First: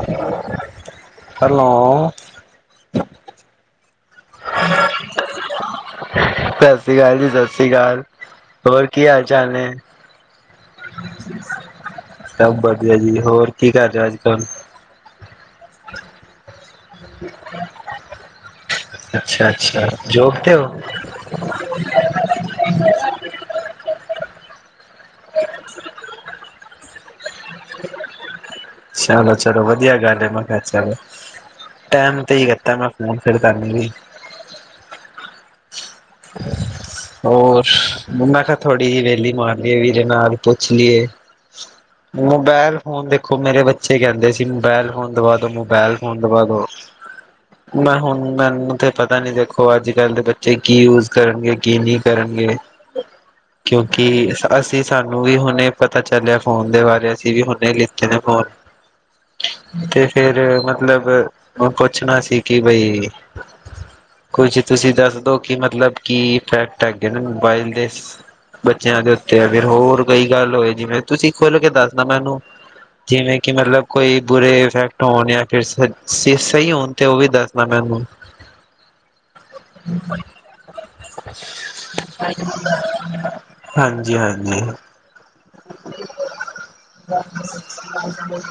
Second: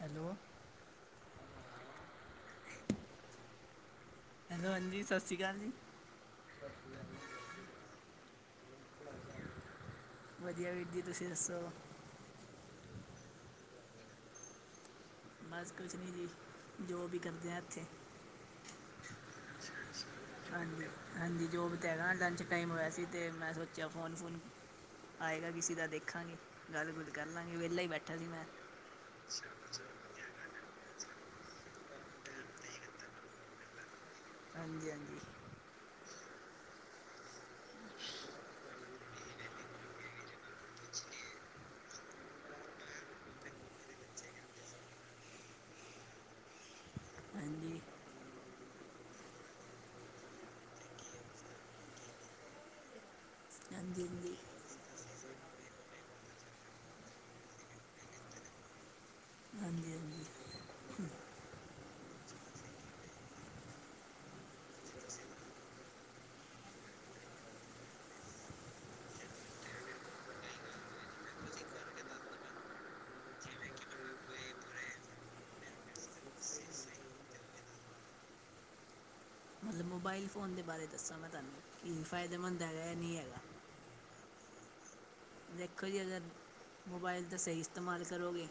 Hello hello. Hello. ਹਾਂਜੀ, ਸਤਿ ਸ਼੍ਰੀ ਅਕਾਲ ਜੀ। ਸਤਿ ਸ੍ਰੀ ਅਕਾਲ ਜੀ -ਸਤਿ ਸ਼੍ਰੀ ਅਕਾਲ, ਹੋਰ ਕੀ ਹਾਲ- ਚਾਲ ਨੇ? ਵਧੀਆ ਵੀਰ ਜੀ, ਤੁਸੀਂ ਦੱਸੋ? ਸਭ ਵਧੀਆ ਜੀ, ਹੋਰ ਕੀ ਕਰ ਰਿਹਾ ਅੱਜ- ਕੱਲ? ਬਸ ਕੁੱਛ ਨਹੀਂ ਜੀ, ਜੋਵੀ ਹੀ ਕਰਦੇ ਹ ਇੱਥੇ। ਅੱਛਾ- ਅੱਛਾ, ਜੋਬ ਤੇ ਹੋ? ਹਾਂਜੀ ਹਾਂਜੀ, ਜੋਬ ਤਾਂ ਹੈਗਾ ਲੰਚ ਟਾਈਮ ਹੋਇਆ ਸੀ ਤੇ ਮੈਂ ਸੋਚਿਆ ਫੋਨ-ਫੂਨ ਆਏਗਾ ਕਿਸੇ ਦਾ ਦੇਖਾਂਗੇ ਗੱਲ-ਗੁਲ ਕਰ ਲਾਂਗੇ ਵਿਹਲਾ ਹੀ ਬੈਠਾ ਸੀ ਮੈਂ। ਚਲੋ ਅੱਛਾ। ਚਲੋ ਵਧੀਆ ਗੱਲ ਐ। ਅੱਛਾ ਜੀ, ਟਾਇਮ ਤੇ ਹੀ ਕੀਤਾ ਮੈਂ ਫੋਨ ਫਿਰ ਕਰਨ ਵੀ। ਹਾਂਜੀ- ਹਾਂਜੀ। [inaudible] ਹੋਰ ਮੈਂ ਕਿਹਾ, ਥੋੜ੍ਹੀ ਜਿਹੀ ਵਹਲੀ ਮਾਰ ਲਈਏ ਵੀਰੇ ਨਾਲ ਪੁੱਛ ਲਈਏ। [inaudible] ਮੋਬਾਇਲ ਫੋਨ ਦੇਖੋ ਮੇਰੇ ਬੱਚੇ ਕਹਿੰਦੇ ਸੀ ਮੋਬਾਇਲ ਫੋਨ ਦਵਾਦੋ ਮੋਬਾਇਲ ਫੋਨ ਦਵਾ ਦੋ। ਹਾਂਜੀ ਮੈਂ ਹੁਣ ਮੈਨੂੰ ਤੇ ਪਤਾ ਨੀ ਦੇਖੋ ਅੱਜ- ਕੱਲ ਦੇ ਬੱਚੇ ਕੀ ਯੂਜ ਕਰਨਗੇ ਕੀ ਨੀ ਕਰਨਗੇ। ਹਾਂਜੀ ਕਿਉਂਕਿ ਹਾਂਜੀ ਅਸ ਅ ਸਾਨੂੰ ਵੀ ਹੁਣੇ ਪਤਾ ਚੱਲਿਆ ਫੋਨ ਦੇ ਬਾਰੇ ਅਸੀਂ ਵੀ ਹੁਨੇ ਲਿੱਤੇ ਨੇ ਫੋਨ‌। ਹਾਂਜੀ ਤੇ ਹਾਂਜੀ ਫੇਰ ਮਤਲਬ ਹੁੰ ਪੁੱਛਣਾ ਸੀ ਕਿ ਬਈ ਕੁਛ ਤੁਸੀਂ ਦੱਸ ਦੋ ਕਿ ਮਤਲਬ ਕੀ ਇਫੈਕਟ ਹੈਗੇ ਨੇ ਮੋਬਾਇਲ ਦੇ ਬੱਚਿਆਂ ਦੇ ਉੱਤੇ ਅਗਰ ਹੋਰ ਕੋਈ ਗੱਲ ਹੋਏ ਜਿਵੇਂ ਤੁਸੀਂ ਖੁੱਲ ਕੇ ਦੱਸਣਾ ਮੈਨੂੰ। ਜਿਵੇਂ ਕਿ ਮਤਲਬ ਕੋਈ ਬੁਰੇ ਇਫੈਕਟ ਹੋਣ ਯਾ ਫਿਰ ਸ ਸੀ ਸਹੀ ਹੋਣ ਤੇ ਓਹ ਵੀ ਦੱਸ ਨਾ ਮੈਨੂੰ ਮਲਬ ਮੋਬਾਇਲ ਫੋਨ ਦੇ ਬਾਰੇ ਦੱਸਾਂ ਮੈਂ ਤਾਨੂੰ ਕੀ ਫਾਇਦੇਮੰਦ ਹੈਗਾ ਯਾ ਨੀ ਹੈਗਾ। ਹਾਂਜੀ, ਹਾਂਜੀ। ਦੇਖੋ ਜੀ ਅਗਰ ਮੋਬਾਈਲ ਦਾ ਸਹੀ ਇਸਤੇਮਾਲ ਕਰੋਗੇ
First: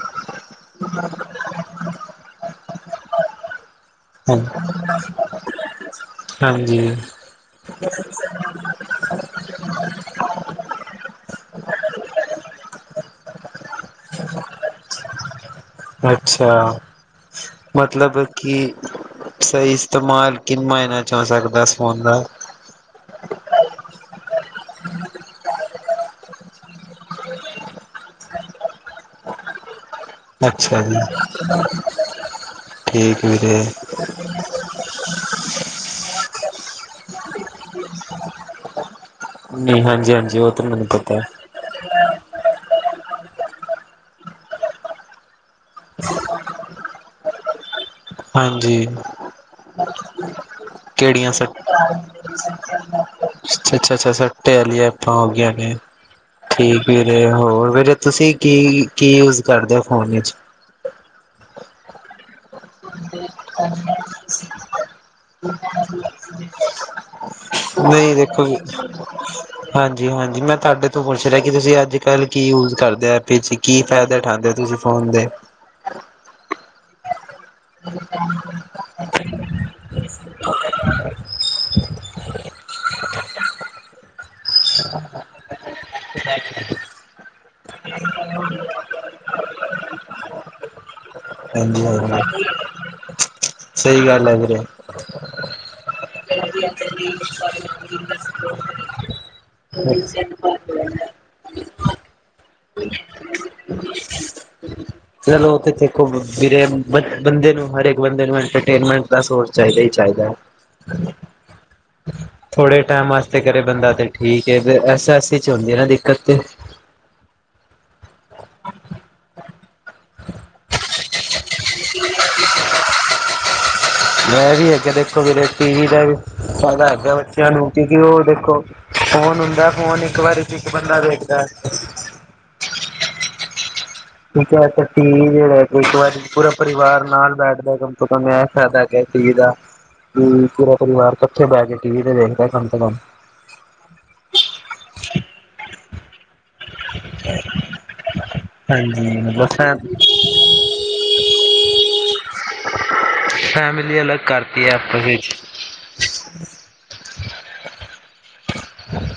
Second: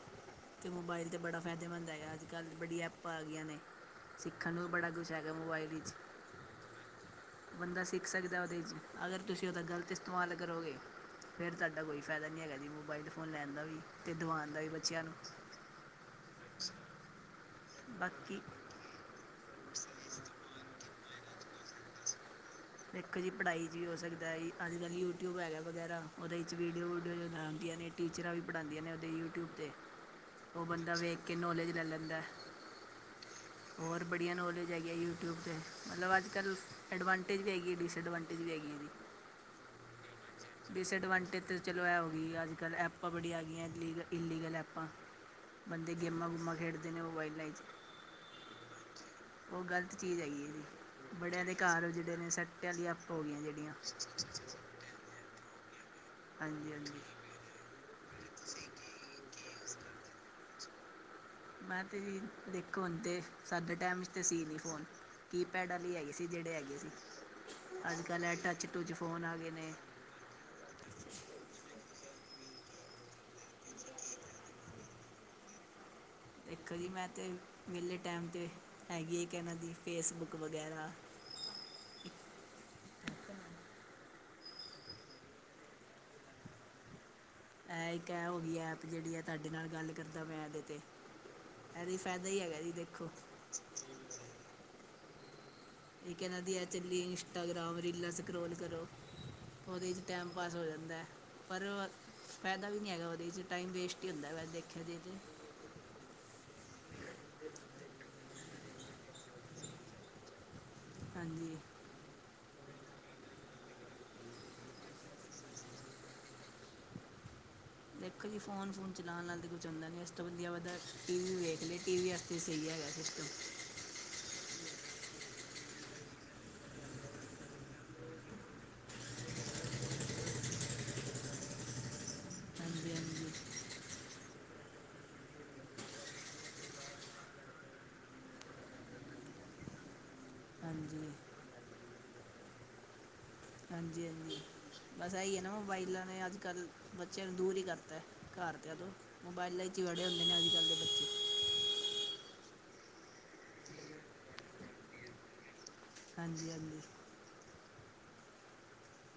ਤੇ ਮੋਬਾਇਲ ਤੇ ਬੜਾ ਫੈਦੇਮੰਦ ਹੈਗੈ ਅੱਜ-ਕੱਲ੍ਹ ਬੜੀ ਐਪਾਂ ਆ ਗੀਆਂ ਨੇ। ਸਿੱਖਣ ਨੂੰ ਵੀ ਬੜਾ ਕੁਛ ਤੈਗੈ ਮੋਬਾਈਲ ਇਚ। ਹਾਂਜੀ ਬੰਦਾ ਸਿੱਖ ਸਕਦੈ ਓਦੇ ਚ। ਅਗਰ ਤੁਸੀਂ ਓਦਾ ਗ਼ਲਤ ਇਸਤਮਾਲ ਕਰੋਗੇ ਸੈਡਾ ਕੋਈ ਫੈਦਾ ਨੀ ਹੈਗਾ ਦੀ ਮੋਬਾਇਲ ਫੋਨ ਲੈਂਣ ਦਾ ਵੀ, ਤੇ ਦਵਾਣ ਦਾ ਵੀ ਬੱਚਿਆਂ ਨੂੰ। ਅੱਛਾ, ਮਤਲਬ ਬਾਕੀ ਕਿ ਸਹੀ ਇਸਤੇਮਾਲ ਕਿੰਨ ਮਾਇਨਾਂ ਚ ਹੋ ਸਕਦੈ, ਇਸ ਫੋਨ ਦਾ? ਤੇਖੋ ਜੀ ਪੜ੍ਹਾਈ 'ਚ ਵੀ ਹੋ ਸਕਦੈ ਈ। ਅੱਜ-ਕੱਲ੍ਹ ਯੂਟਿਊਬ ਹੈਗਾ ਵਗੈਰਾ ਓਦੇ ਇਚ ਵੀਡੀਓ-ਵੂਡੀਓ ਜਦੋ ਆੰਦੀਆਂ ਨੇ ਟੀਚਰਾਂ ਵੀ ਪੜ੍ਹਾਦੀਆਂ ਨੇ ਓਦੇ ਯੂਟਿਊਬ ਤੇ। ਓ ਅੱਛਾ ਬੰਦਾ ਜੀ ਵੇਖ ਕੇ ਨੌੇਲੇਜ ਲੈ ਲੈਂਦੈ। ਠੀਕ ਵੀਰੇ ਹੋਰ ਬੜੀਆਂ ਨੌਲੇਜ ਹੈਗੀਐ ਯੂਟਿਊਬ ਤੇ। ਮਤਲਬ ਅੱਜ-ਕੱਲ ਐਡਵਾਣ ਟੇਜ ਵੀ ਹੈਗੀ ਏ ਤੇ ਡਿਸਐਡਵਾਂਟੇਜ ਵੀ ਹੈਗੀ ਏ ਏਦੀ। ਨਹੀਂ ਹਾਂਜੀ ਹਾਂਜੀ ਉਹ ਤਾਂ ਮੈਨੂੰ ਪਤਾ ਡਿਸਐਡਵਾਂਟੇਜ ਤ ਚਲੋ ਐ ਹੋ ਗੀ ਅੱਜ-ਕੱਲ ਐਪਾਂ ਬੜੀਆਂ ਆ ਗੀਐ ਲੀਗ ਇਲੀਗਲ ਐਪਾਂ। ਬੰਦੇ ਗੇਮਾਂ-ਗੁਮਾਂ ਖੇਡਦੇ ਨੇ ਮੋਬਾਈਲਾਂ ਇਚ। ਹਾਂਜੀ, ਚੀਜ਼ ਹੈਗੀ ਇਹਦੀ ਕੇੜੀਆਂ ਸ ਬੜਿਆਂ ਦੇ ਛਛਾ, ਘਰ ਜਿਹੜੇ ਨੇ ਸੱਟ ਵਾਲੀ ਐਪ ਹੋ ਗਈਆਂ ਜਿਹੜੀਆਂ ਅੱਛਾ, ਛਾ। ਐ ਲੀਆ ਐਪਾਂ ਹੋ ਗੀਆਂ ਨੇ। ਹਾਂਜੀ ਠੀਕ ਹਾਂਜੀ ਵੀਰੇ, ਹੋਰ ਵੀਰੇ ਤੁਸੀਂ ਕੀ ਕੀ ਯੂਸ ਕਰਦੇ ਔ, ਫੋਨ ਇਚ? ਮੈਂ ਤੇ ਵੀ ਦੇਖੋ ਹੁਣ ਦੇ ਸਾਡੇ ਟੈਮ ਚ ਤੇ ਸੀ ਨੀ ਫੋਨ। ਕੀਪੈਡ ਆਲੀ ਹੈਗੇ ਸੀ ਜੇੜੇ ਹੈਗੇ ਸੀ। ਅੱਜ-ਕੱਲ੍ਹ ਐ ਟੱਚ-ਟੂਚ ਫੋਨ ਆ ਗੇ ਨੇ। ਜੀ ਹਾਂਜੀ, ਮੈਂ ਤਾਡੇ ਤੋਂ ਪੁੱਛ ਰਿਆ, ਕਿ ਤੁਸੀਂ ਅੱਜ-ਕੱਲ੍ਹ ਕੀ ਯੂਜ਼ ਕਰਦੇ ਐ ਪੀ ਚੀ ਕੀ ਫੈਦੇ ਉਠਾੰਦੇ ਔ, ਤੁਸੀਂ ਫੋਨ ਦੇ? ਦੇਖੋ ਜੀ ਮੈਂ ਤੇ ਵੇਲੇ ਟੈਮ 'ਤੇ ਹੈਗੀ ਏ ਏਕ ਐਨਾਂ ਦੀ ਫੇਸਬੁੱਕ ਵਗੈਰਾ [inaudible] [unintelligible] ਐ ਇੱਕ ਐ ਹੋ ਗੀ ਐਪ, ਜੇੜੀ ਐ ਤਾਡੇ ਨਾਲ ਗੱਲ ਕਰਦਾ ਪੇਆ ਐਦੇ ਤੇ। ਹਾਂਜੀ ਐਦੀ ਫੈਦਾ ਈ ਹਾਂਜੀ ਹੈਗੈ ਜੀ, ਦੇਖੋ। ਸਹੀ ਗੱਲ ਐ ਵੀਰੇ। ਇਕ ਐਨਾ ਦੀ ਐ ਚੱਲੀ ਏ ਇੰਸਟਾਗ੍ਰਾਮ, ਰੀਲਾਂ ਸਕਰੋਲ ਕਰੋ। ਓਦੇ ਇਚ ਟੈਮ ਪਾਸ ਹੋ ਜਾਂਦੈ। ਪਰ ਅ ਫੈਦਾ ਵੀ ਨੀ ਹੈਗਾ ਓਦੇ 'ਚ ਟਾਈਮ ਵੇਸਟ ਈ ਹੁੰਦੈ ਵੈ ਦੇਖਿਆ ਜਾਏ ਤੇ। ਚਲੋ ਓ ਤੇ ਦੇਖੋ ਵੀਰੇ ਬੰ-ਬੰਦੇ ਨੂੰ ਹਰਏਕ ਬੰਦੇ ਨੂੰ ਐੰਟਰਟੇਨਮੈਂਟ ਦਾ ਸੋਰ ਚਾਈਦੈ ਈ ਚਾਈਦੈ। ਹਾਂਜੀ ਥੋੜੇ ਟੈਮ ਆਸਤੇ ਕਰੇ ਬੰਦਾ ਤੇ ਠੀਕ ਏ। ਤੇ ਐਸਾ ਐਸੀ ਚ ਹੋੰਦੀ ਏ ਨਾ ਦਿੱਕਤ ਤੇ। ਦੇਖੋ ਜੀ, ਫੋਨ-ਫੂਨ ਚਲਾਣ ਨਾਲ ਤੇ ਕੁੱਛ ਹੁੰਦਾ ਨੀ, ਇਸ ਤੋਂ ਵੰਧੀਆ ਵਧੈ ਟੀ ਵੀ ਵੇਖ ਲੇ। ਟੀ ਵੀ ਅ ਤੇ ਸਈ ਹੈਗੈ ਸਿਸਟਮ। ਮੈਂ ਵੀ ਅੱਗੇ ਦੇਖੋ ਵੀਰੇ ਟੀ ਵੀ ਦਾ ਵੀ ਫੈਦਾ ਹੈਗਾ ਬੱਚਿਆਂ ਨੂੰ, ਕਿਉਂਕਿ ਓਹ ਦੇਖੋ ਫੋਨ ਹੁੰਦੈ, ਫੋਨ ਇਕ ਵਾਰੀ ਚ ਇਕ ਬੰਦਾ ਵੇਖਦੈ। ਹੰਜੀ, ਆੰਜੀ। ਠੀਕ ਐ ਤੇ ਟੀ ਵੀ ਜੇੜੈ ਕੋ ਇੱਕ ਵਾਰੀ ਪੂਰਾ ਪਰਿਵਾਰ ਨਾਲ ਬੈਠਦੈ ਕੰਮ ਤੋਂ ਕਮ ਐ ਫੈਦੈ। ਟੀ ਵੀ ਦਾ ਹੂੰ, ਪੂਰਾ ਹਾਂਜੀ ਪਰਿਵਾਰ ਕੱਠੇ ਬੈ ਕੇ ਟੀ ਵੀ ਤੇ ਵੇਖਦੈ ਕੰਮ ਸੇ ਕੰਮ। ਹਾਂਜੀ-ਹਾਂਜੀ, ਬਸ ਐਹੀ ਏ ਨਾ ਮੋਬਾਈਲਾਂ ਨੇ ਅੱਜ-ਕੱਲ ਬੱਚਿਆਂ ਨੂੰ ਦੂਰ ਈ ਕਰਤੈ। ਘਰ ਦਯਾ ਤੋ ਹਾਂਜੀ ਮੋਬਾਇਲਾਂ ਈ ਚੀ ਮਤਲਬ ਵੜੇ ਹੁੰਦੇ ਨੇ ਅੱਜ-ਕੱਲ੍ਹ ਦੇ ਬੱਚੇ। ਫੈਮਿਲੀ ਅਲੱਗ ਕਰਤੀ ਏ ਆਪਸ ਇਚ। ਹਾਂਜੀ, ਹਾਂਜੀ।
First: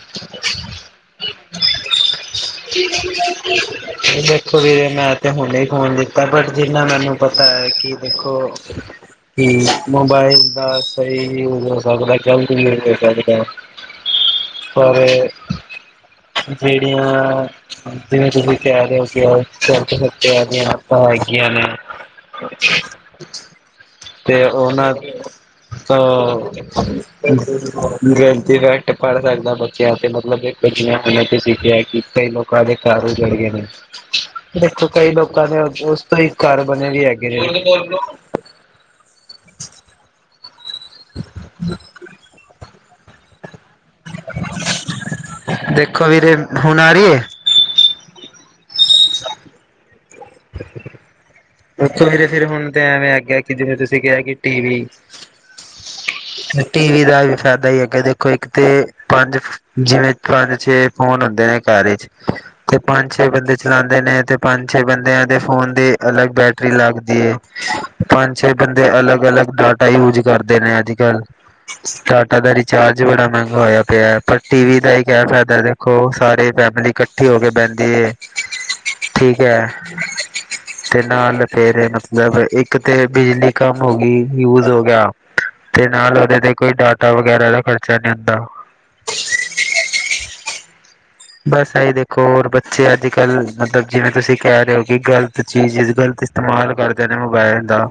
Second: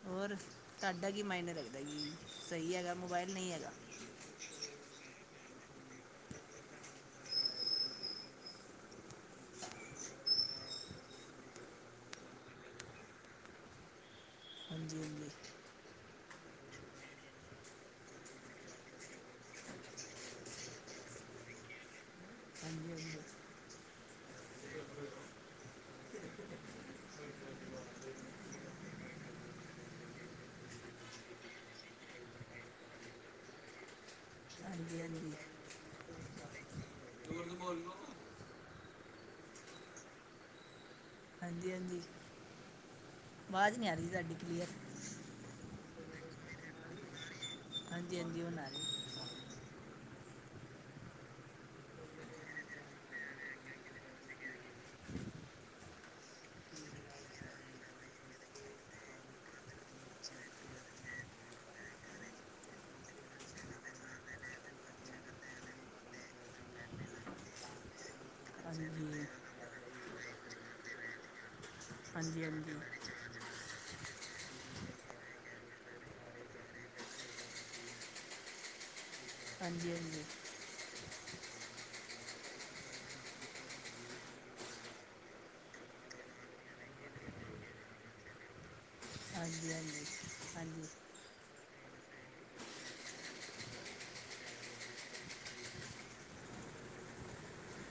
ਹੌਰ, ਤਾਡਾ ਕੀ ਮਾਇਣੇ ਰਖਦੈ ਜੀ, ਸਹੀ ਹੈਗੈ ਮੋਬਾਇਲ, ਨਹੀਂ ਹੈਗਾ? ਏ ਦੇਖੋ ਵੀਰੇ ਮੈਂ ਤੇ ਹੁਣੇ ਈ ਫੋਨ ਲਿਤੈ ਬਟ ਜਿੰਨਾ ਮੈਨੂੰ ਪਤਾ ਹੈ ਕਿ ਵੇਖੋ ਓਕੇ [unintelligible] ਕਿ ਮੋਬਾਇਲ ਦਾ ਸਹੀ ਯੂਜ ਹੋ ਸਕਦਾ ਗਲਤ ਵੀ ਹੋ ਸਕਦੈ। ਪਰ ਹਾਂਜੀ ਏ ਹਾਂਜੀ ਜਿਹੜੀਆਂ ਜਿਵੇਂ ਤੁਸੀਂ ਤਿਆਰ ਹੋ ਗ ਹੋਿਰ ਤਿਆਰੀਆਂ ਆਪਾਂ ਹੈਗੀਆਂ ਨੇ [unintelligible] ਹਾਂਜੀ ਹਾਂਜੀ ਤੇ ਉਹਨਾਂ ਤੋ ਗਲਤ ਇਫੈਕਟ ਪੜ ਸਕਦੈ ਬੱਚਿਆਂ ਤੇ ਮਤਲਬ ਕੇ ਬੱਚਿਆਂ ਸਿੱਖਿਆ ਕਿ ਕਈ ਲੋਕਾਂ ਦੇ ਘਰ ਉਜੜ ਗਏ ਨੇ। ਦੇਖੋ ਹਾਂਜੀ ਕਈ ਹਾਂਜੀ ਲੋਕਾਂ ਨੇ ਉਸ ਤੋਂ ਈ ਘਰ ਬਣੇ ਵੀ ਹੈਗੇ ਨੇ। ਹਾਂਜੀ ਅ ਹਾਂਜੀ [unintelligible] ਆਵਾਜ਼ ਨੀ ਆ ਰਹੀ ਸਾਡੀ ਕਲੀਅਰ। ਦੇਖੋ ਵੀਰੇ ਹੁਣ ਆ ਰੀ ਏ। ਹਾਂਜੀ- ਹਾਂਜੀ। ਹੁਣ ਆ ਰੀ। ਅੱਛਾ [unintelligible] ਉਥੋਂ ਵੀਰੇ ਫਿਰ ਹੁਣ ਤੇ ਐਵੇਂ ਆਗਿਆ ਕਿ ਜਿਵੇ ਤੁਸੀਂ ਕਿਹਾ ਕਿ ਟੀਵੀ [inaudible] ਟੀ ਵੀ ਦਾ ਵੀ ਫੈਦਾ ਈ ਹੈਗਾ ਦੇਖੋ ਇਕ ਤੇ ਪੰਜ ਜਿਵੇਂ ਪੰਜ ਛੇ ਫੋਨ ਹੁੰਦੇ ਨੇ ਘਰ ਇਚ ਤੇ ਪੰਜ ਛੇ ਬੰਦੇ ਚਲਾਦੇ ਨੇ ਤੇ ਪੰਜ ਛੇ ਬੰਦੇ ਤੇ ਫੋਨ ਦੀ ਅਲੱਗ ਬੈਟਰੀ ਲੱਗਦੀ ਏ। ਪੰਜ ਛੇ ਹਾਂਜੀ ਬੰਦੇ ਅਲੱਗ- ਅਲੱਗ ਡਾਟ ਟਾਈ ਯੂਜ ਕਰਦੇ ਨੇ ਅੱਜ- ਕੱਲ ਡਾਟਾ ਹਾਂਜੀ ਹਾਂਜੀ ਦਾ ਹਾਂਜੀ ਰਿਚਾਰਜ ਬੜਾ ਮਹਿੰਗਾ ਹੋਯਾ ਪਯੈ। ਪਰ ਟੀ ਵੀ ਦਾ ਇੱਕ ਏਹ ਫੈਦੈ ਦੇਖੋ ਸਾਰੀ ਫੈਮਲੀ ਕੱਠੀ ਹੋ ਕੇ ਬਹੰਦੀ ਏ। ਠੀਕ ਹੈ। ਹਾਂਜੀ ਤੇ ਨਾਲ ਫੇਰ ਮਤਲਬ ਇੱਕ ਤੇ ਬਿਜਲੀ ਕੰਮ ਹੋ ਗੀ ਯੂਜ ਹੋ ਗਯਾ। ਤੇ ਨਾਲ ਉਹਦੇ ਤੇ ਕੋਈ ਡਾਟਾ ਵਗੈਰਾ ਦਾ ਖਰਚਾ ਨੀ ਹੁੰਦਾ। ਹਾਂਜੀ- ਹਾਂਜੀ- ਹਾਂਜੀ। ਬਸ ਏਹੀ ਦੇਖੋ ਔਰ ਬੱਚੇ ਅੱਜ ਕੱਲ ਮਤਲਬ ਜਿਵੇਂ ਤੁਸੀਂ ਕਹ ਰੇ ਹੋ ਕਿ ਗ਼ਲਤ ਚੀਜ਼ -ਗਲਤ ਚੀਜ। ਇਸਤਮਾਲ ਕਰਦੇ ਨੇ ਮੋਬੈਲ ਦਾ।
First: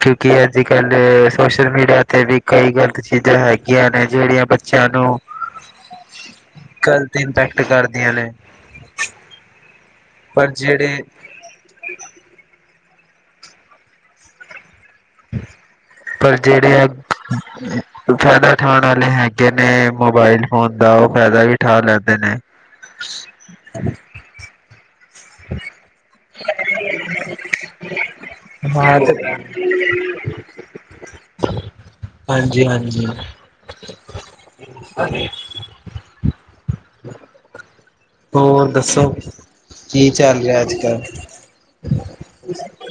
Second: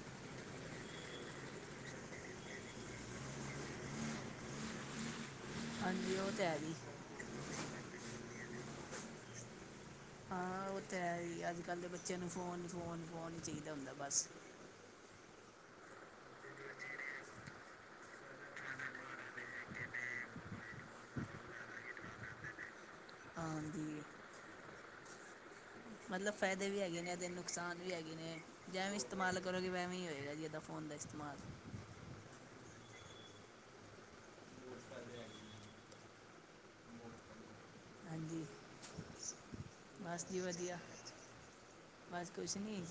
ਕਿਉਂਕਿ ਅੱਜ ਕੱਲ ਸੋਸ਼ਲ ਮੀਡੀਆ ਤੇ ਵੀ ਕਈ ਗ਼ਲਤ ਚੀਜ਼ਾਂ ਹੈਗੀਆਂ ਨੇ ਜੇਹੜੀਆਂ ਬਚ। ਚਲੋ। ਹਾਂਜੀ ਉਹ ਤੇ ਹੈ ਈ। ਇੰਪੈਕਟ ਕਰਦੀਆਂ ਨੇ। ਪਰ ਹਾਂ ਉਹ ਤੇ ਜਿਹੜੇ ਹੈ ਈ, ਅੱਜ ਕੱਲ ਦੇ ਬੱਚਿਆਂ ਨੂੰ ਫੋਨ, ਫੋਨ, ਫੋਨ ਹੀ ਚਾਹੀਦੈ ਹੁੰਦਾ ਬਸ! ਪਰ ਜਿਹੜੇ ਆ ਫੈਦਾ ਠਾਣ ਵਾਲੇ ਹੈਗੇ ਨੇ ਮੋਬਾਇਲ ਫੋਨ ਦਾ ਉਹ ਫੈਦਾ ਵੀ ਠਾ ਲੈਂਦੇ ਨੇ। [inaudible] ਹਾਂਜੀ, ਮਤਲਬ ਫਾਇਦੇ ਵੀ ਹੈਗੇ ਨੇ ਐਦੇ ਨੁਕਸਾਨ ਵੀ ਹੈਗੇ ਨੇ। ਜਿਵੇਂ ਹਾਂ ਤੇ ਇਸਤੇਮਾਲ ਕਰੋਗੇ ਐਵੀ ਹੋਏਗਾ ਜੀ ਇੱਦਾਂ ਫੋਨ ਦਾ ਇਸਤੇਮਾਲ। ਹਾਂਜੀ ਹਾਂਜੀ, ਹਾਂਜੀ ਹੋਰ ਦੱਸੋ? ਕੀ ਬਸ ਚੱਲ ਜੀ ਰਿਹਾ ਅੱਜ ਵਧੀਆ। ਕੱਲ ਬਸ ਕੁਛ ਨਹੀਂ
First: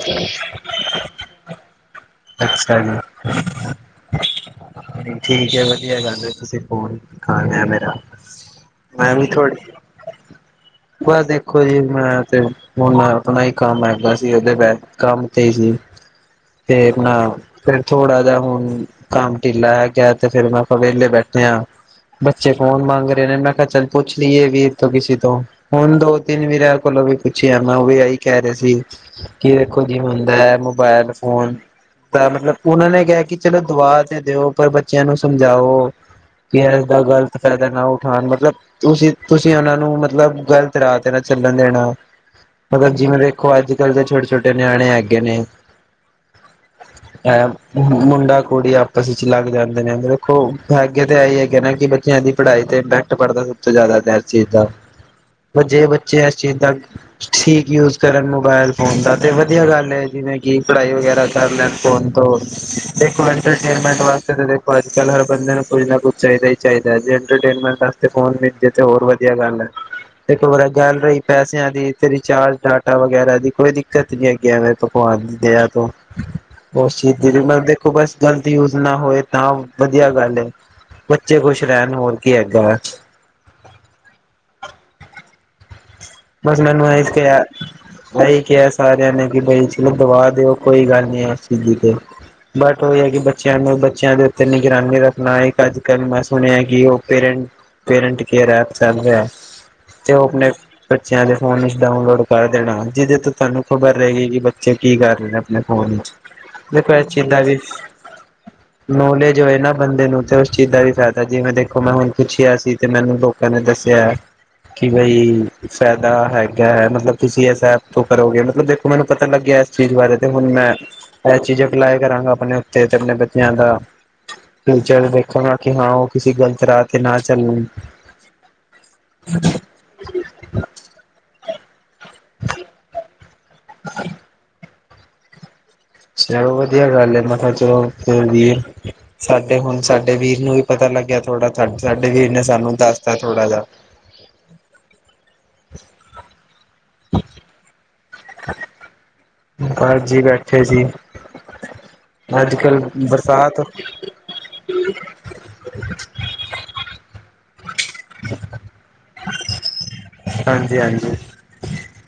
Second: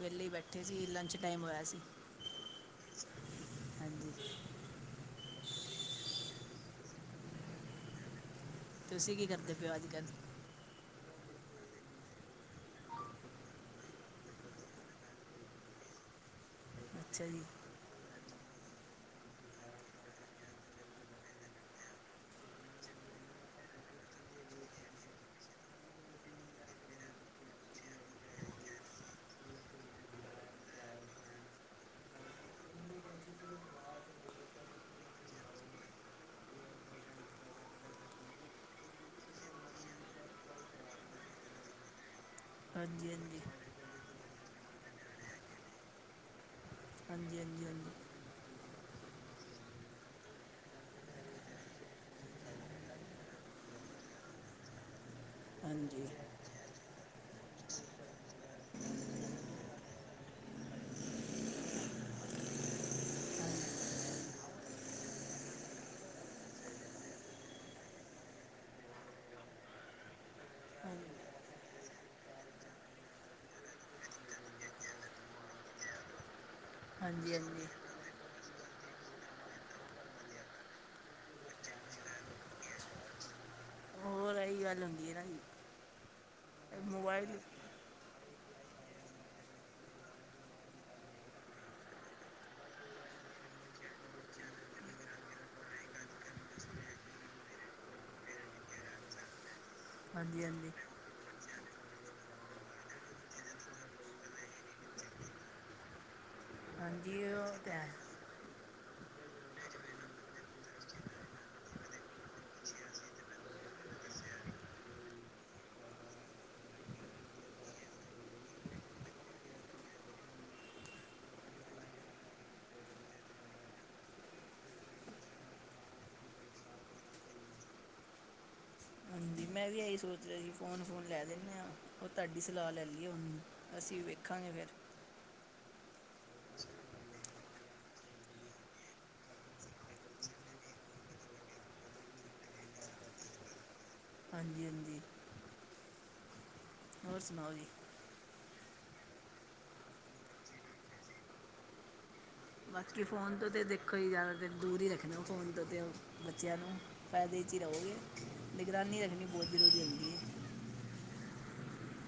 ਵਿਹਲੇ ਈ ਬੈਠੇ ਸੀ ਲੰਚ ਟਾਈਮ ਹੋਇਆ ਸੀ। ਅੱਛਾ ਜੀ। ਹਾਂਜੀ ਠੀਕ ਐ ਵਧੀਆ ਗੱਲ ਐ ਤੁਸੀਂ ਫੋਨ ਲਾ ਲਿਆ ਮੇਰਾ। ਤੁਸੀਂ ਕੀ ਕਰਦੇ ਪਏਓ ਅੱਜ ਕੱਲ੍ਹ? ਪਰ ਦੇਖੋ ਜੀ ਮੈਂ ਤੇ ਹੁਣ ਆਪਣਾ ਈ ਕੰਮ ਹੈਗਾ ਸੀ ਉਹਦੇ ਕੰਮ ਤੇ ਹੀ ਕਿ ਆਪਣਾ ਅੱਛਾ ਜੀ ਫੇਰ ਥੋੜਾ ਜਾ ਹੁਣ ਕੰਮ ਢਿੱਲਾ ਹੈ ਗਿਆ ਤੇ ਫੇਰ ਮੈਂ ਵਹਿਲੇ ਬੈਠੇ ਆ। ਬੱਚੇ ਫ਼ੋਨ ਮੰਗ ਰੇ ਮੈਂ ਕਿਹਾ ਚੱਲ ਪੁੱਛ ਲਈਏ ਵੀਰ ਤੋਂ ਕਿਸੀ ਤੋਂ ਹੁਣ ਦੋ ਤਿੰਨ ਵੀਰਿਆਂ ਕੋਲੋਂ ਵੀ ਪੁੱਛਿਆ ਮੈਂ ਉਹ ਵੀ ਇਹੀ ਕਹਿ ਰੇ ਸੀ। ਕੀ ਦੇਖੋ ਜੀ ਹੁੰਦਾ ਐ ਮੋਬੇਲ ਫੋਨ ਮਤਲਬ ਉਹਨਾਂ ਨੇ ਕਿਹਾ ਕਿ ਚਲੋ ਦਵਾ ਤੇ ਦਿਓ ਪਰ ਬੱਚਿਆਂ ਨੂੰ ਸਮਝਾਓ। ਕਿ ਇਦਾ ਗ਼ਲਤ ਫਾਇਦਾ ਨਾ ਉਠਾਉਣ ਮਤਲਬ ਤੁਸੀਂ ਤੁਸੀਂ ਉਹਨਾਂ ਨੂੰ ਮਤਲਬ। ਗ਼ਲਤ ਰਾਹ ਤੇ ਨਾਲ ਚੱਲਣ ਦੇਣਾ, ਮਤਲਬ ਹਾਂਜੀ ਜਿਵੇਂ ਹਾਂਜੀ ਦੇਖੋ ਅੱਜ ਅੱਜ-ਕੱਲ੍ਹ ਦੇ ਛੋਟੇ-ਛੋਟੇ ਨਿਆਣੇ ਹੈਗੇ ਨੇ। ਹਾਂਜੀ ਹਾਂਜੀ ਅ ਮੁੰਡਾ ਕੂੜੀਆਂ। ਕਿਸੇ ਚ ਲੱਗ ਜਾਂਦੇ ਨੇ ਦੇਖੋ ਹੈਗੇ ਤੇ ਐਈ ਏ ਕੀ ਬੱਚਿਆਂ ਦੀ ਪੜ੍ਹਾਈ ਤੇ ਇਫ਼ੈਕਟ ਪੜਦਾ। ਜ਼ਿਆਦਾ ਤਾ ਇਸ ਚੀਜ ਦਾ। ਜੇ ਹਾਂਜੀ ਹਾਂਜੀ ਬੱਚੇ ਐਸ ਚੀਜ ਦਾ। ਠੀਕ ਯੂਜ ਕਰਨ ਮੋਬਾਇਲ ਫੋਨ ਦਾ ਤੇ ਵਧੀਆ ਗੱਲ ਐ ਜਿਵੇਂ ਕਿ ਪੜ੍ਹਾਈ ਵਗੈਰਾ ਕਰ ਲੈਣ ਫੋਨ ਦੇਖੋ ਹਾਂਜੀ ਇੰਟਰਟੇਨਮੈਂਟ ਵਾਸਤੇ ਤਾਂ ਦੇਖੋ ਅੱਜ ਕੱਲ ਹਰ ਬੰਦੇ ਨੂੰ ਕੁੱਝ ਨਾ ਕੁੱਝ ਚਾਈਦਾ। ਚਾਈਦਾ ਜੀ ਇੰਟਰਨੇਟ ਮੈਟ ਵਸਤੇ ਫੋਨੇ ਮਿਲਜੇ ਤੇ ਹੋਰ ਵਧੀਆ ਗੱਲ ਐ। ਤੇ ਗੱਲ ਹੋਈ ਹਾਂਜੀ ਪੈਸਿਆਂ ਦੀ ਰਿਚਾਰਜ ਡਾਟਾ ਵਗੈਰਾ ਦੀ ਕੋਈ ਦਿੱਕਤ ਨੀ ਹੈ ਗਿਆ ਮੈਂ ਭ ਭਗਵਾਨ ਦੀ ਦਿਆ ਤੋ, ਉਸ ਚੀਜ਼ ਹਾਂਜੀ ਦੀ ਹਾਂਜੀ ਦੇਖੋ ਬਸ। ਗ਼ਲਤ ਯੂਜ ਨਾ ਹੋਏ ਤਾਂ ਵਧੀਆ ਗੱਲ ਐ, ਬੱਚੇ ਖੁਸ਼ ਰਹਿਣ ਹੋਰ ਕੀ ਹੈਗਾ ਅ। ਐਈ ਗੱਲ ਹੁੰਦੀ ਐ ਨਾ ਜੀ। ਬਸ ਮੈਨੂੰ [unintelligible] ਮੋਬਾਈਲ ਆਹੀ ਕਿਹਾ ਸਾਰਿਆਂ ਨੇ ਕਿ ਬਈ ਚਲੋ ਦਵਾ ਦਿਓ ਕੋਈ ਗੱਲ ਨੀ ਇਸ ਚੀਜ਼ ਤੇ। ਬਟ ਉਹੀ ਐ ਕਿ ਬੱਚਿਆਂ ਨੂੰ ਬੱਚਿਆਂ ਦੇ ਉੱਤੇ ਨਿਗਰਾਨੀ ਰੱਖਣਾ ਅੱਜ ਕੱਲ ਮੈਂ ਸੁਣਿਆ ਕਿ ਉਹ ਪੇਰਟ। ਪੇਰੈਂਟ ਕੇਅਰ ਐਪ ਚੱਲ ਰਿਆ ਤੇ ਉਹ ਹਾਂਜੀ ਆਪਣੇ ਹਾਂਜੀ ਬੱਚਿਆਂ ਦੇ ਫੋਨ ਵਿਚ ਡਾਊਨਲੋਡ ਕਰ ਦੇਣਾ ਜਿਹਦੇ ਤੋਂ ਤੁਹਾਨੂੰ ਖ਼ਬਰ ਰਹੇਗੀਈ ਕਿ ਬੱਚੇ ਕੀ ਕਰ ਰਹੇ ਨੇ ਆਪਣੇ ਫੋਨ ਚ। ਦੇਖੋ ਇਸ ਹਾਂਜੀ ਚੀਜ ਦਾ ਉਹ ਵੀ। ਤਾਂ ਹੈ ਨੌਲੇਜ ਹੋਏ ਨਾ ਬੰਦੇ ਨੂੰ ਤੇ ਉਸ ਚੀਜ਼ ਦਾ ਵੀ ਫਾਇਦਾ ਜਿਵੇਂ ਦੇਖੋ ਮੈਂ ਹੁਣ ਪੁੱਛਿਆ ਸੀ ਤੇ ਮੈਨੂੰ ਲੋਕਾ ਨੇ ਦੱਸਿਆ, ਕਿ ਬਈ ਫ਼ਾਇਦਾ ਹੈਗਾ ਐ ਮਤਲਬ ਤੁਸੀਂ ਇਸ ਐਪ ਤੋਂ ਕਰੋਗੇ ਮਤਲਬ ਦੇਖੋ ਮੈਨੂੰ ਪਤਾ ਲੱਗਿਆ ਇਸ ਚੀਜ਼ ਬਾਰੇ ਤੇ ਹੁਣ ਮੈਂ। ਇਹ ਚੀਜ਼ਾਂ ਅਪਲਾਏ ਕਰਾਂਗਾ ਆਪਣੇ ਓਤੇ ਤੇ ਆਪਣੇ ਬੱਚਿਆਂ ਦਾ। ਫਿਰ ਚਾਏ ਦੇਖਣਾ ਕਿ ਹਾਂ ਉਹ ਕਿਸੇ ਗ਼ਲਤ ਰਾਹ ਤੇ ਨਾ ਚੱਲਣ। ਹਾਂਜੀ ਮੈਂ ਵੀ ਇਹੀ ਸੋਚ ਰਿਹਾ ਸੀ ਫੋਨ-ਫੋਨ ਲੈ ਦਿੰਨੇ ਆ ਉਹ ਤੁਹਾਡੀ ਸਲਾਹ ਲੈ ਲਈ ਆ ਉਹਨੂੰ ਅਸੀਂ ਵਖ ਵੇਖਾਂਗੇ ਫੇਰ। ਚਲੋ ਵਧੀਆ ਗੱਲ ਹੈ। ਮੈਂ ਕਿਹਾ ਚਲੋ ਖੋਲਦੀ ਏ ਸਾਡੇ ਹੁਣ ਸਾਡੇ ਵੀਰ ਨੂੰ ਵੀ ਪਤਾ ਲੱਗਿਆ ਥੋੜਾ ਸਾਡੇ ਵੀਰ ਨੇ ਸਾਨੂੰ ਦੱਸਤਾ ਥੋੜਾ ਜਿਹਾ। ਹਾਂਜੀ। ਹਾਂਜੀ। ਹੋਰ ਸੁਣਾਓ ਜੀ। ਬਸ ਜੀ ਬੈਠੇ ਸੀ। ਅੱਜ ਕੱਲ ਬਾਕੀ ਫ਼ੋਨ ਤੋਂ ਤੇ ਬਰਸਾਤ ਦੇਖੋ ਜ਼ਯਾਦਾ ਦੇਰ ਦੂਰ ਹੀ ਰੱਖਣਾ ਫੋਨ ਤੋਂ ਤਾਂ ਬੱਚਿਆਂ ਨੂੰ। ਫਾਇਦੇ 'ਚ ਹੀ ਰਹੋਗੇ ਨਿਗਰਾਨੀ ਰੱਖਣੀ ਬਹੁਤ ਜ਼ਰੂਰੀ ਹੁੰਦੀ ਏ ਹਾਂਜੀ ਹਾਂਜੀ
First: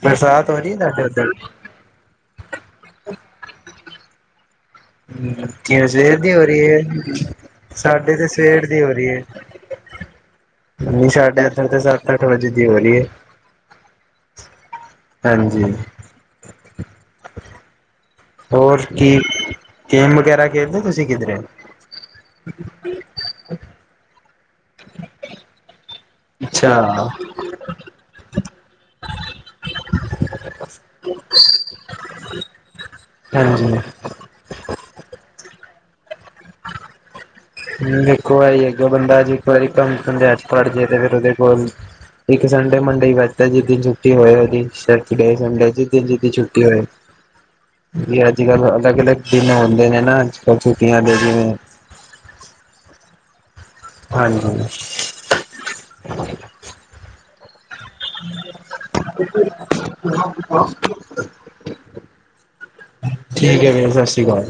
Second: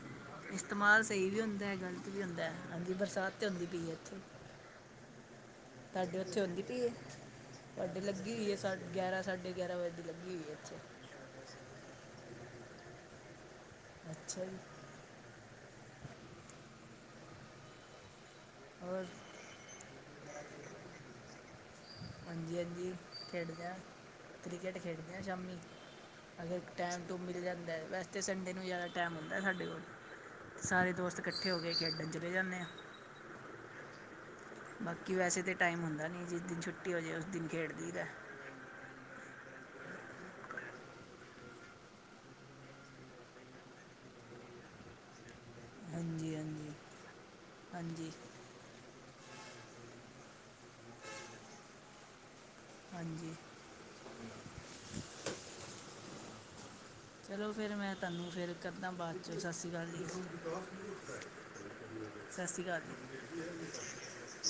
ਬਰਸਾਤ ਹੋ ਰਹੀ ਹੈ ਇਸਤੇਮਾਲ ਤੁਹਾਡੇ ਸਹੀ ਉੱਧਰ ਵੀ ਹੁੰਦਾ ਗ਼ਲਤ ਵੀ ਹੁੰਦਾ ਹਾਂਜੀ ਬਰਸਾਤ ਤੇ ਹੁੰਦੀ ਪਈ ਏ ਇੱਥੇ। ਹਮ। ਜਿਆ ਸਵੇਰ ਤੁਹਾਡੇ ਦੀ ਉੱਥੇ ਹੋ ਰਹੀ ਹੁੰਦੀ ਏ। ਪਈ ਹੈ ਤੁਹਾਡੇ ਸਾਡੇ ਤੇ ਲੱਗੀ ਹੋਈ ਹੈ ਸਵੇਰ ਸਾ ਦੀ ਹੋ ਰਹੀ ਗਿਆਰਾਂ ਏ। ਸਾਢੇ ਗਿਆਰਾਂ ਵਜੇ ਦੀ ਲੱਗੀ ਹੋਈ ਹੈ ਇੱਥੇ ਨਹੀ ਸਾਢੇ ਏਧਰ ਸੱਤ ਅੱਠ ਵਜੇ ਦੀ ਹੋ ਰਹੀ ਹੈ। ਅੱਛਾ ਜੀ। ਹਾਂਜੀ। ਹੋਰ ਕਿ ਗੇਮ ਵਗੈਰਾ ਖੇਡਦੇ ਤੁਸੀਂ ਕਿਧਰੇ। ਹਾਂਜੀ ਹਾਂਜੀ ਖੇਡਦੇ ਹਾਂ। ਕ੍ਰਿਕੇਟ ਖੇਡਦੇ ਹਾਂ ਸ਼ਾਮੀ। ਅਗਰ ਅੱਛਾ ਟਾਈਮ ਟੂ ਮਿਲ ਜਾਂਦਾ ਵੈਸੇ। ਤੇ ਸੰਡੇ ਨੂੰ ਜ਼ਿਆਦਾ ਟਾਈਮ ਹੁੰਦਾ ਸਾਡੇ ਕੋਲ ਤੇ ਸਾਰੇ ਦੋਸਤ ਇਕੱਠੇ ਹੋ ਕੇ ਖੇਡਣ ਚਲੇ ਜਾਂਦੇ ਹਾਂ। ਹਾਂਜੀ। ਬਾਕੀ ਵੈਸੇ ਤੇ ਟਾਈਮ ਹੁੰਦਾ ਨਹੀਂ। ਜਿਸ ਦਿਨ ਛੁੱਟੀ ਹੋ ਜਾਏ ਉਸ ਦਿਨ ਖੇਡ ਲਈਦਾ ਇੱਕੋ ਵਾਰੀ ਅਗਰ ਬੰਦਾ ਜੇਕਰ ਇੱਕ ਵਾਰੀ ਕੰਮ 'ਚ ਫੜ ਜਾਏ ਤੇ ਫਿਰ ਉਹਦੇ ਕੋਲ। ਇੱਕ ਸੰਡੇ ਮੰਡੇ ਹੀ ਬਚਦਾ ਜਿਸ ਦਿਨ ਛੁੱਟੀ ਹੋਏ ਉਹਦੀ। ਗਏ ਸੰਡੇ 'ਚ ਜਿਸ ਜਿਸ ਦਿਨ ਹਾਂਜੀ ਛੁੱਟੀ ਹਾਂਜੀ ਹਾਂਜੀ ਹੋਵੇ। ਅੱਜ ਕੱਲ੍ਹ ਅਲੱਗ ਅਲੱਗ ਦਿਨ ਹੁੰਦੇ ਨੇ ਨਾ ਅੱਜ ਕੱਲ ਛੁੱਟੀਆਂ ਦੇ ਜਿਵੇਂ ਹਾਂਜੀ ਹਾਂਜੀ ਚਲੋ ਫੇਰ ਮੈਂ ਤੁਹਾਨੂੰ ਫਿਰ ਕਰਦਾਂ ਬਾਅਦ 'ਚੋਂ ਸਤਿ ਸ਼੍ਰੀ ਅਕਾਲ ਜੀ ਸਸ੍ਰੀ ਅਕਾਲ ਜੀ ਠੀਕ ਹੈ ਵੀਰ ਸਸ੍ਰੀ ਅਕਾਲ